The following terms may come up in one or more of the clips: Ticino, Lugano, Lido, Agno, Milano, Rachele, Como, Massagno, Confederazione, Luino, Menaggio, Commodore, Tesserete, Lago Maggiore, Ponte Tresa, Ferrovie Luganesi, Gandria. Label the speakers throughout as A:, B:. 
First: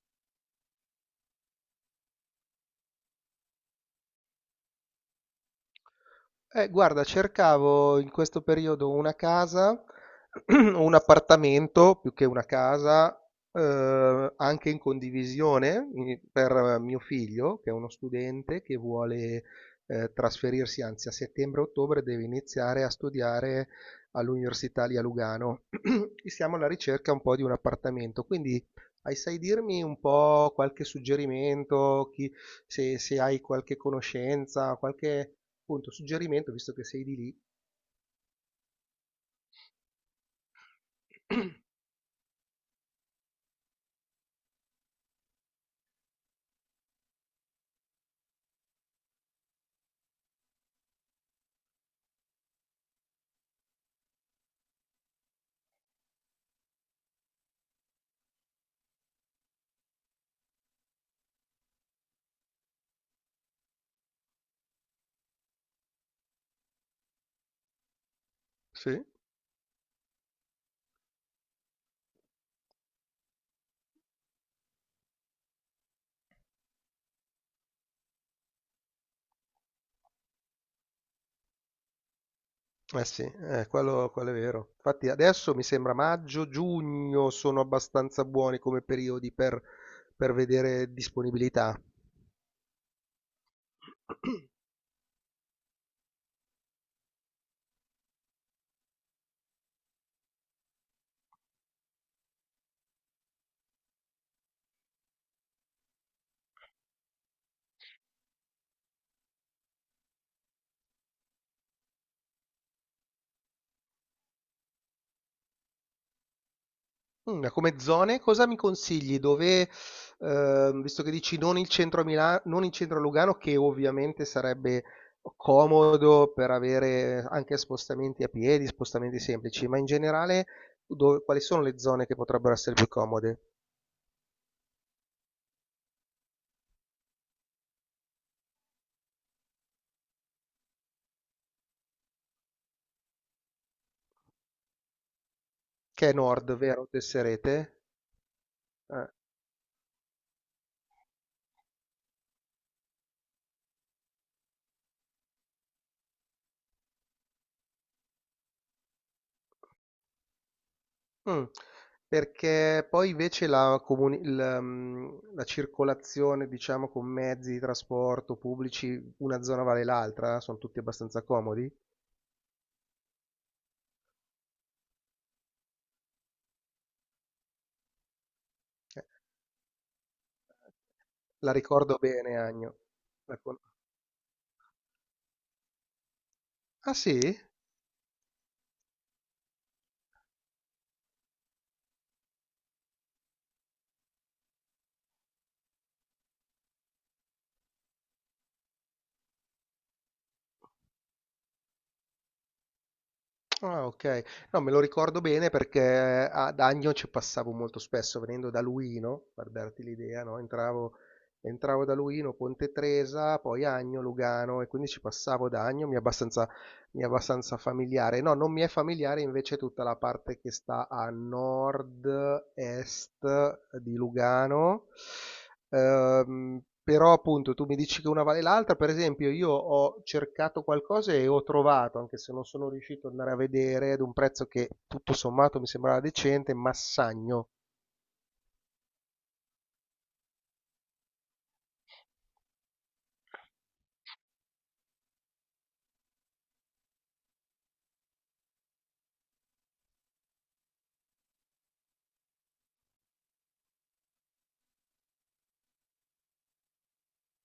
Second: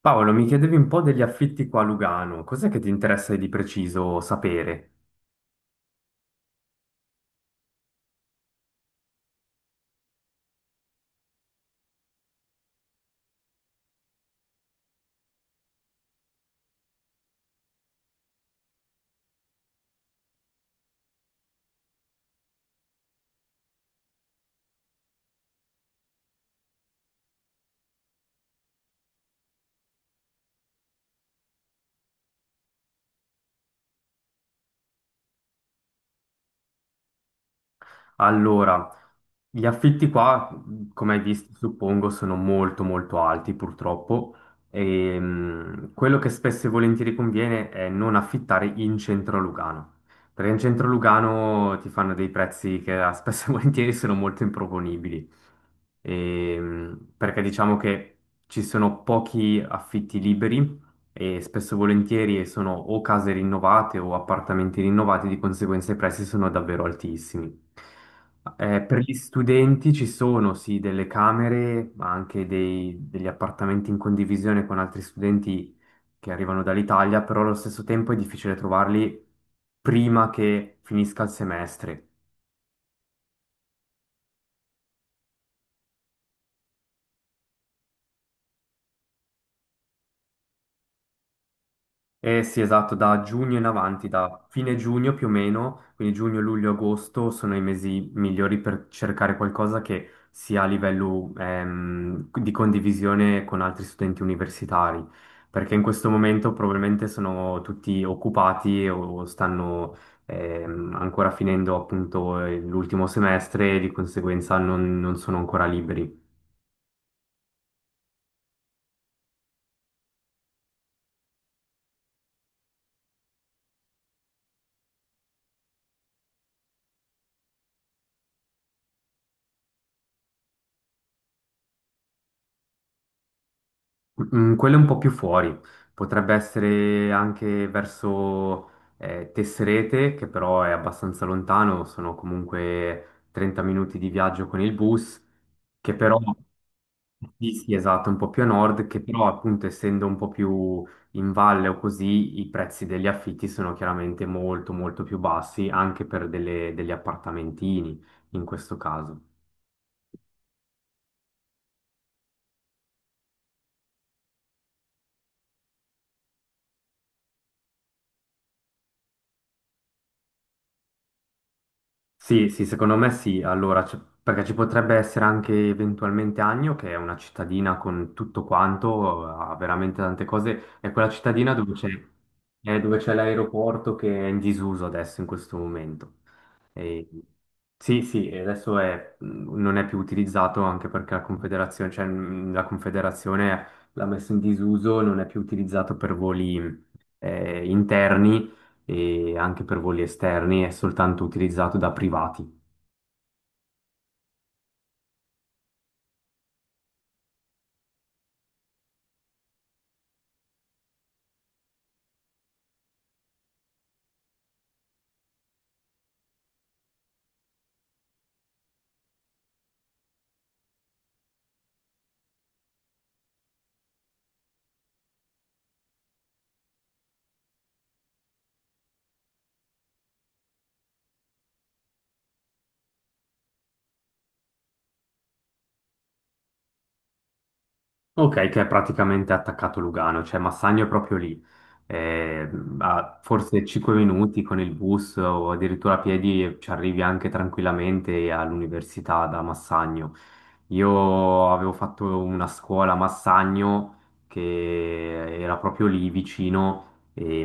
A: Paolo, mi chiedevi un po' degli affitti qua a Lugano, cos'è che ti interessa di preciso sapere?
B: Guarda, cercavo in questo periodo una casa, un appartamento più che una casa, anche in condivisione per mio figlio, che è uno studente che vuole trasferirsi, anzi a settembre-ottobre deve iniziare a studiare all'Università lì a Lugano. E siamo alla ricerca un po' di un appartamento, quindi sai dirmi un po' qualche suggerimento, se hai qualche conoscenza, qualche appunto, suggerimento, visto che sei di lì.
A: Allora, gli affitti qua, come hai visto, suppongo, sono molto molto alti purtroppo e quello che spesso e volentieri conviene è non affittare in centro a Lugano, perché in centro a Lugano ti fanno dei prezzi che spesso e volentieri sono molto improponibili. Perché diciamo che ci sono pochi affitti liberi e spesso e volentieri sono o case rinnovate o appartamenti rinnovati, di conseguenza i prezzi sono davvero altissimi.
B: Sì,
A: Per
B: eh
A: gli studenti ci sono sì delle camere, ma anche degli appartamenti in condivisione con altri studenti che arrivano dall'Italia, però allo stesso tempo è difficile trovarli prima che finisca il semestre.
B: sì, quello è vero. Infatti adesso mi sembra maggio, giugno sono abbastanza buoni come periodi per vedere disponibilità.
A: Eh sì, esatto, da giugno in avanti, da fine giugno più o meno, quindi giugno, luglio, agosto sono i mesi migliori per cercare qualcosa che sia a livello di condivisione con altri studenti universitari, perché in questo momento probabilmente sono tutti occupati o stanno ancora finendo appunto l'ultimo semestre e di conseguenza non sono ancora liberi.
B: Come zone, cosa mi consigli? Dove? Visto che dici non il centro a Milano, non il centro a Lugano, che ovviamente sarebbe comodo per avere anche spostamenti a piedi, spostamenti semplici, ma in generale quali sono le zone che potrebbero essere più comode?
A: Mm, quello è un po' più fuori, potrebbe essere anche verso Tesserete, che però è abbastanza lontano, sono comunque 30 minuti di viaggio con il bus, che
B: Che è
A: però,
B: Nord, vero?
A: sì, sì,
B: Tesserete?
A: esatto, un po' più a nord, che
B: Eh,
A: però appunto essendo un po' più in valle o così, i prezzi degli affitti sono chiaramente molto molto più bassi, anche per degli appartamentini in questo caso.
B: mm. Perché poi invece la, comuni- il, mm, la circolazione, diciamo, con mezzi di trasporto pubblici, una zona vale l'altra, sono tutti abbastanza comodi.
A: Sì, sì, secondo me sì. Allora, perché ci potrebbe essere anche eventualmente Agno, che è una cittadina con tutto
B: Eh,
A: quanto, ha veramente tante cose. È quella cittadina
B: La
A: dove c'è
B: ricordo bene, Agno.
A: è dove c'è
B: La con-.
A: l'aeroporto che è in disuso adesso in questo momento.
B: Ah
A: E-
B: sì?
A: sì, sì, e non è più utilizzato anche perché la Confederazione, cioè, la Confederazione l'ha messo in disuso, non è più utilizzato per voli interni e anche per voli esterni, è soltanto utilizzato da privati.
B: Ah, ok. No, me lo ricordo bene perché ad Agno ci passavo molto spesso venendo da Luino, per darti l'idea, no? Entravo da Luino, Ponte Tresa, poi Agno, Lugano e quindi ci passavo da Agno, mi è abbastanza familiare. No, non mi è familiare invece tutta la parte che sta a nord-est di Lugano. Però appunto tu mi dici che una vale l'altra, per esempio io ho cercato qualcosa e ho trovato, anche se non sono riuscito ad andare a vedere, ad un prezzo che tutto sommato mi sembrava decente, Massagno
A: Ok, che è praticamente attaccato Lugano, cioè Massagno è proprio lì, Eh, a forse 5 minuti con il bus o addirittura a piedi ci arrivi anche tranquillamente all'università da Massagno. Io avevo fatto una scuola a Massagno che era proprio lì vicino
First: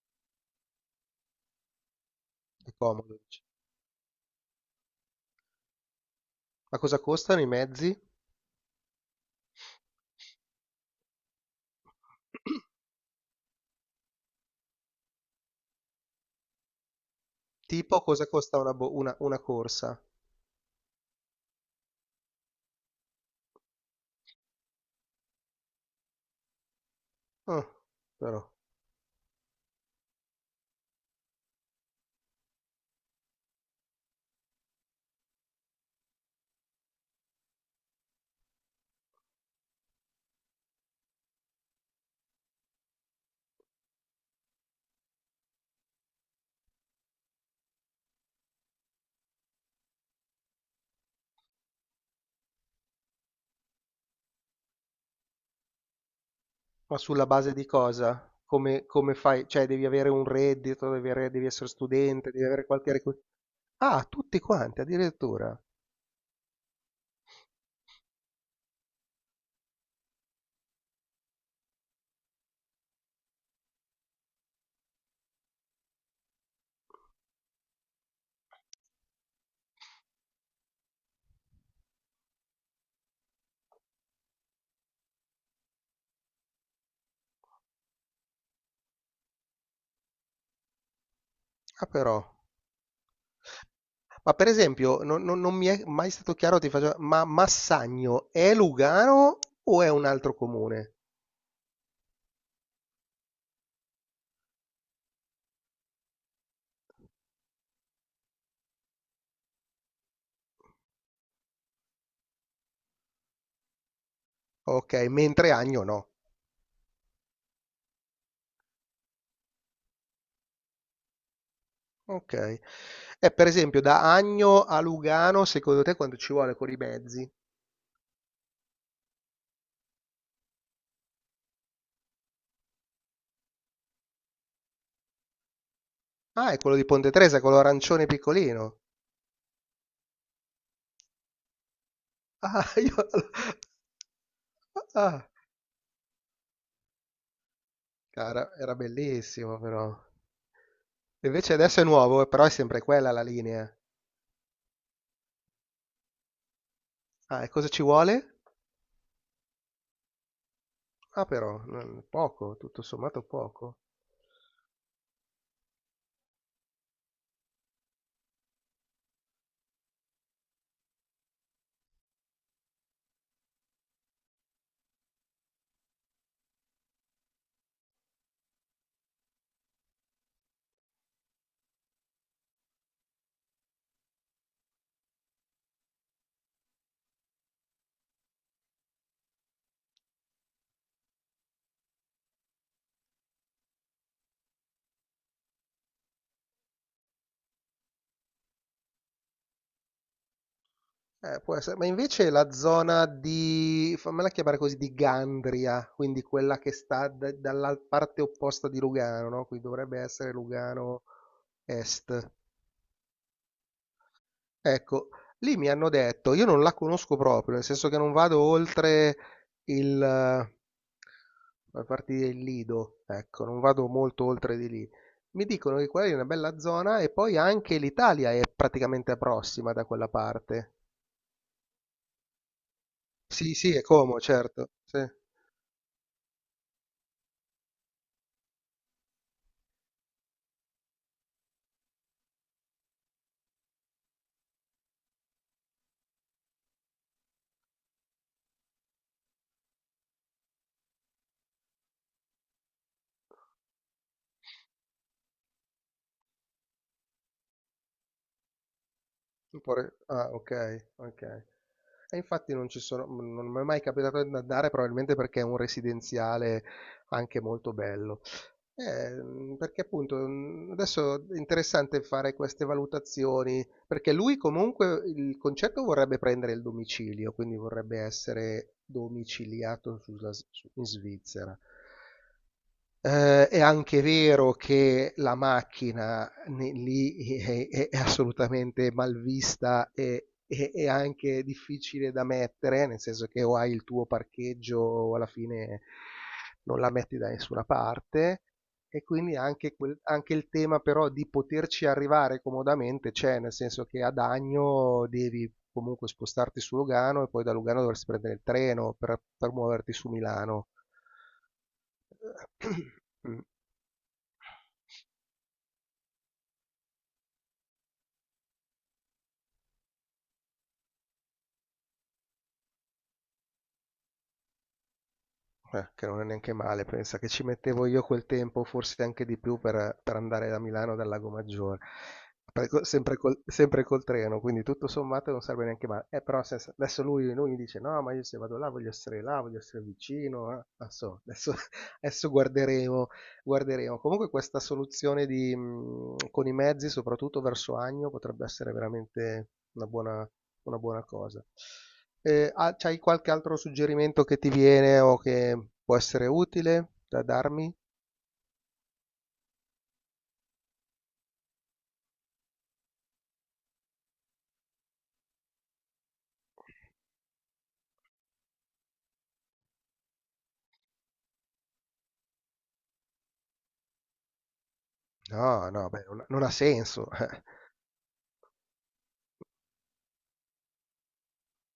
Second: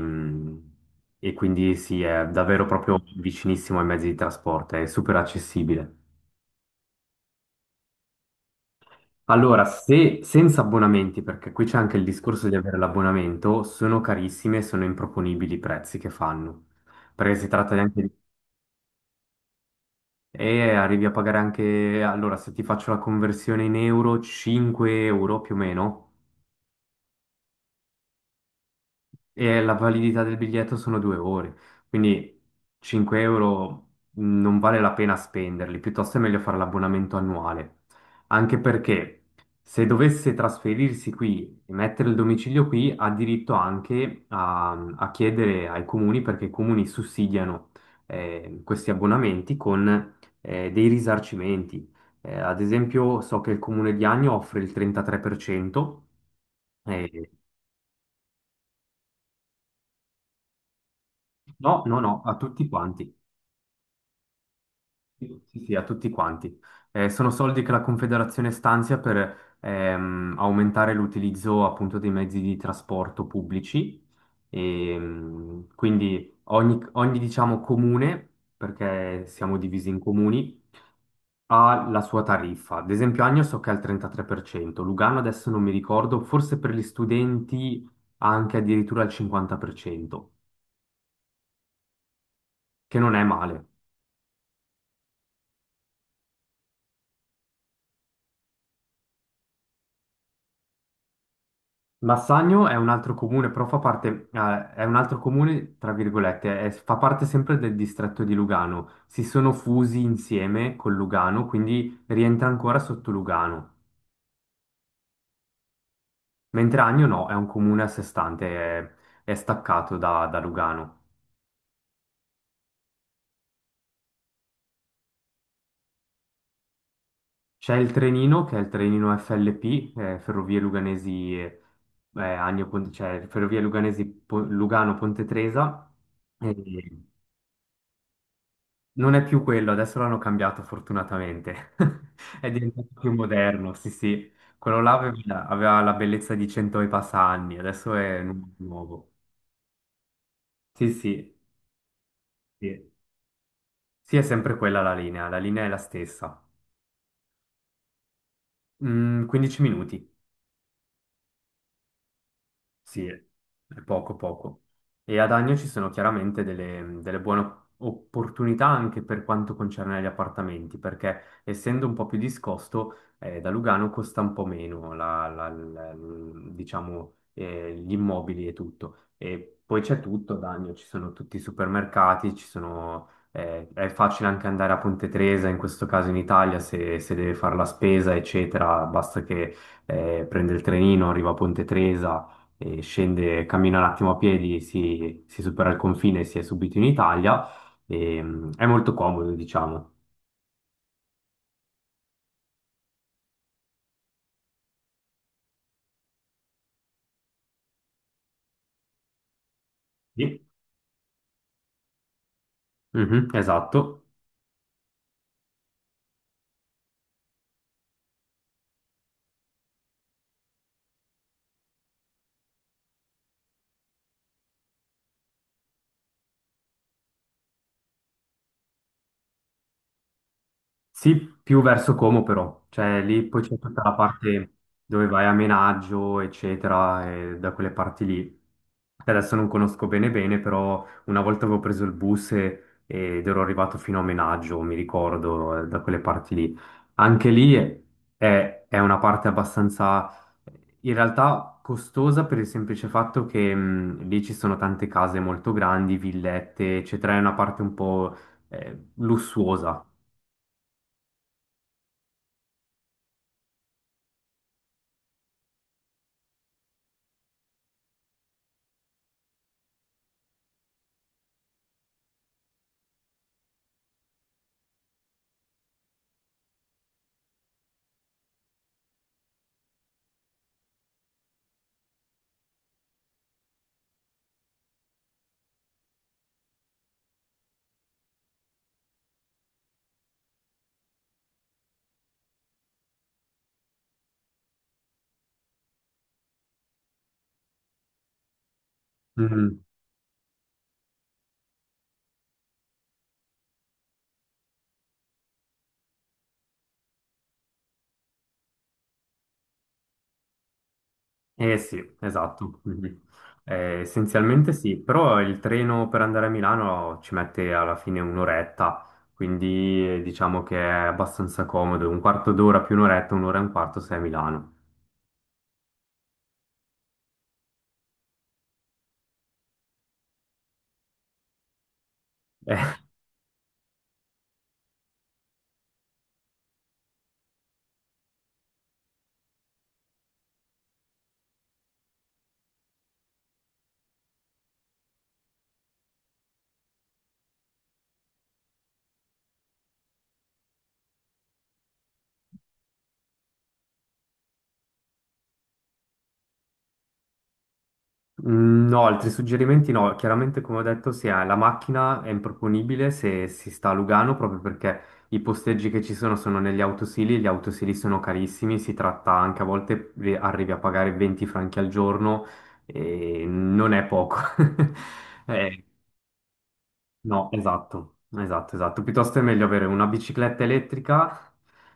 A: e quindi sì, è davvero
B: di
A: proprio
B: Commodore.
A: vicinissimo ai mezzi di trasporto, è super accessibile.
B: Ma cosa costano i mezzi?
A: Allora, se senza abbonamenti, perché qui c'è anche il discorso di avere l'abbonamento, sono carissime e sono improponibili i prezzi che fanno. Perché si tratta di anche
B: Tipo cosa costa una corsa?
A: e arrivi a pagare anche. Allora, se ti faccio la conversione in euro, 5 euro più o meno
B: Ah, però.
A: e la validità del biglietto sono 2 ore, quindi 5 euro non vale la pena spenderli, piuttosto è meglio fare l'abbonamento annuale, anche perché se dovesse trasferirsi qui e mettere il domicilio qui, ha diritto anche a, a chiedere ai comuni, perché i comuni sussidiano questi abbonamenti con dei risarcimenti. Ad esempio, so che il comune di Agno offre il 33%,
B: Ma sulla
A: eh,
B: base di cosa? Come fai? Cioè devi avere un reddito, devi essere
A: no, no, no,
B: studente,
A: a
B: devi avere
A: tutti
B: qualche
A: quanti.
B: requi-. Ah, tutti quanti
A: Sì, sì,
B: addirittura.
A: sì, a tutti quanti. Sono soldi che la Confederazione stanzia per aumentare l'utilizzo appunto dei mezzi di trasporto pubblici. Quindi ogni, diciamo, comune, perché siamo divisi in comuni, ha la sua tariffa. Ad esempio, Agno so che è al 33%, Lugano adesso non mi ricordo, forse per gli studenti anche addirittura al 50%,
B: Ah, però.
A: che non è male.
B: Ma per esempio, non mi è mai stato chiaro, ti faccio, ma Massagno è Lugano o è un altro comune?
A: Massagno è un altro comune, però fa parte, è un altro comune, tra virgolette, fa parte sempre del distretto di Lugano. Si sono fusi insieme con Lugano, quindi rientra ancora sotto Lugano.
B: Ok, mentre Agno no.
A: Mentre Agno no, è un comune a sé stante, è staccato da, da Lugano.
B: Ok. E per esempio, da Agno a Lugano, secondo te quanto ci vuole con i mezzi?
A: C'è il Trenino, che è il Trenino FLP, Ferrovie Luganesi, Agno, cioè Ferrovie Luganesi Lugano Ponte Tresa.
B: Ah, è quello di Ponte Tresa, quello arancione piccolino.
A: Non è più quello, adesso l'hanno cambiato fortunatamente. È
B: Ah,
A: diventato
B: io.
A: più moderno, sì, sì. Quello là
B: Ah,
A: aveva la bellezza di 100 e passa anni, adesso è
B: cara, era
A: nuovo.
B: bellissimo però.
A: Sì, sì,
B: Invece adesso è nuovo, però è sempre
A: sì.
B: quella la linea.
A: Sì, è sempre quella la linea è la stessa.
B: Ah, e cosa ci vuole?
A: Mm, 15 minuti.
B: Ah, però, poco, tutto
A: Sì,
B: sommato poco.
A: è poco poco. E ad Agno ci sono chiaramente delle buone opportunità anche per quanto concerne gli appartamenti, perché essendo un po' più discosto, da Lugano costa un po' meno diciamo, gli immobili e tutto. E poi c'è tutto ad Agno, ci sono tutti i supermercati, ci sono, è facile anche andare a Ponte Tresa, in questo caso in Italia, se deve fare la spesa, eccetera, basta che prende il trenino, arriva a Ponte Tresa e scende, cammina un attimo a piedi, si supera il confine e si è subito in Italia. È molto comodo, diciamo.
B: Può essere, ma invece la zona di, fammela chiamare così, di Gandria, quindi quella che sta dalla parte opposta di Lugano, no? Qui dovrebbe essere
A: Sì.
B: Lugano Est.
A: Mhm, esatto.
B: Ecco, lì mi hanno detto, io non la conosco proprio, nel senso che non vado oltre il, eh, la parte del Lido, ecco, non vado molto oltre di lì. Mi dicono che quella lì è una bella zona e poi anche l'Italia è praticamente prossima da quella parte.
A: Sì, più verso Como però, cioè lì poi
B: Sì,
A: c'è
B: sì, è
A: tutta la
B: Como,
A: parte
B: certo. Sì.
A: dove vai a Menaggio, eccetera, e da quelle parti lì. Adesso non conosco bene bene, però una volta avevo preso il bus ed ero arrivato fino a Menaggio, mi ricordo, da quelle parti lì. Anche lì è, è una parte abbastanza, in realtà costosa per il semplice fatto che lì ci sono tante case molto grandi, villette, eccetera, è una parte un po' lussuosa.
B: Ah, ok, ok. E infatti non ci sono, non mi è mai capitato di andare, probabilmente perché è un residenziale anche molto bello. Perché appunto adesso è interessante fare queste valutazioni, perché lui comunque il concetto vorrebbe prendere il domicilio, quindi vorrebbe essere domiciliato in Svizzera. È anche vero che la macchina lì è, è assolutamente malvista e e anche difficile da mettere, nel senso che o hai il tuo parcheggio alla fine non la metti da nessuna parte. E quindi
A: Mhm.
B: anche, anche il tema però di poterci arrivare comodamente c'è, nel senso che ad Agno devi comunque spostarti su Lugano e poi da Lugano dovresti prendere il treno per muoverti su Milano.
A: Eh sì, esatto. Mhm.
B: Mm.
A: Essenzialmente sì, però il treno per andare a Milano ci mette alla fine un'oretta, quindi diciamo che è abbastanza comodo, un quarto d'ora più un'oretta, un'ora e un quarto sei a Milano.
B: Che non è neanche male, pensa che ci mettevo io quel tempo, forse anche di più, per andare da Milano dal Lago Maggiore, sempre col treno, quindi tutto sommato non serve neanche male. Però adesso lui, mi dice, no, ma io se vado là, voglio essere vicino, eh. Non so, adesso, adesso guarderemo. Comunque questa soluzione con i mezzi, soprattutto verso Agno, potrebbe essere veramente una buona cosa. Ah, c'hai qualche altro suggerimento che ti viene o che può essere utile da darmi?
A: Mm, no, altri suggerimenti no, chiaramente come ho detto se hai la macchina è improponibile se si sta a Lugano proprio perché i posteggi che ci sono sono negli autosili, gli autosili sono carissimi, si tratta anche a volte arrivi a pagare 20 franchi al giorno e non è poco. Eh,
B: No, no, beh, non ha senso.
A: no, esatto, esatto, esatto. Piuttosto è meglio avere una bicicletta elettrica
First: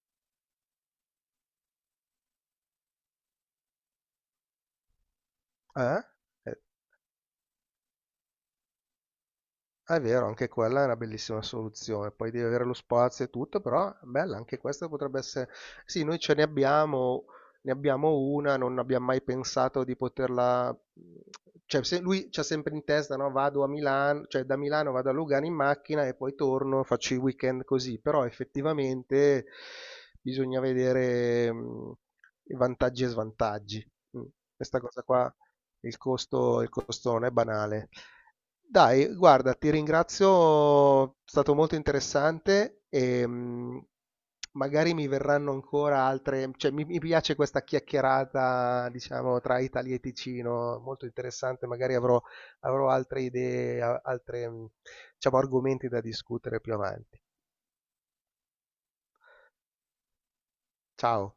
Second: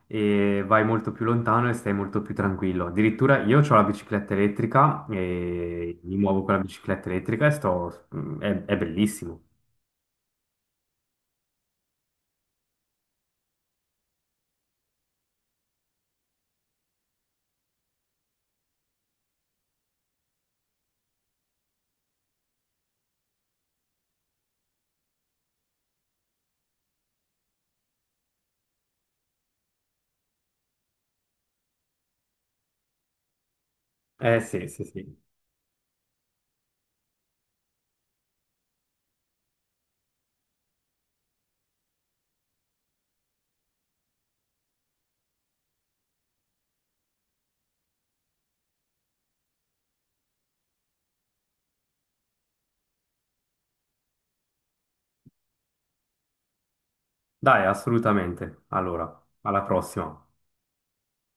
A: e vai molto più lontano e stai molto più tranquillo. Addirittura io ho la bicicletta elettrica e
B: Eh?
A: mi muovo con
B: Eh?
A: la bicicletta elettrica e sto. È, è bellissimo.
B: È vero, anche quella è una bellissima soluzione. Poi devi avere lo spazio e tutto, però bella, anche questa potrebbe essere. Sì, noi ce ne abbiamo una, non abbiamo mai pensato di poterla. Cioè, se lui c'ha sempre in testa, no? Vado a Milano, cioè da Milano vado a Lugano in macchina e poi torno, faccio i weekend così. Però effettivamente bisogna vedere i vantaggi e svantaggi. Mm.
A: Eh sì,
B: Questa
A: sì,
B: cosa
A: sì.
B: qua, il costo non è banale. Dai, guarda, ti ringrazio, è stato molto interessante e magari mi verranno ancora altre, cioè mi piace questa chiacchierata, diciamo, tra Italia e Ticino, molto interessante, magari avrò altre idee, altre, diciamo, argomenti da discutere più avanti.
A: Dai, assolutamente. Allora, alla prossima.
B: Ciao.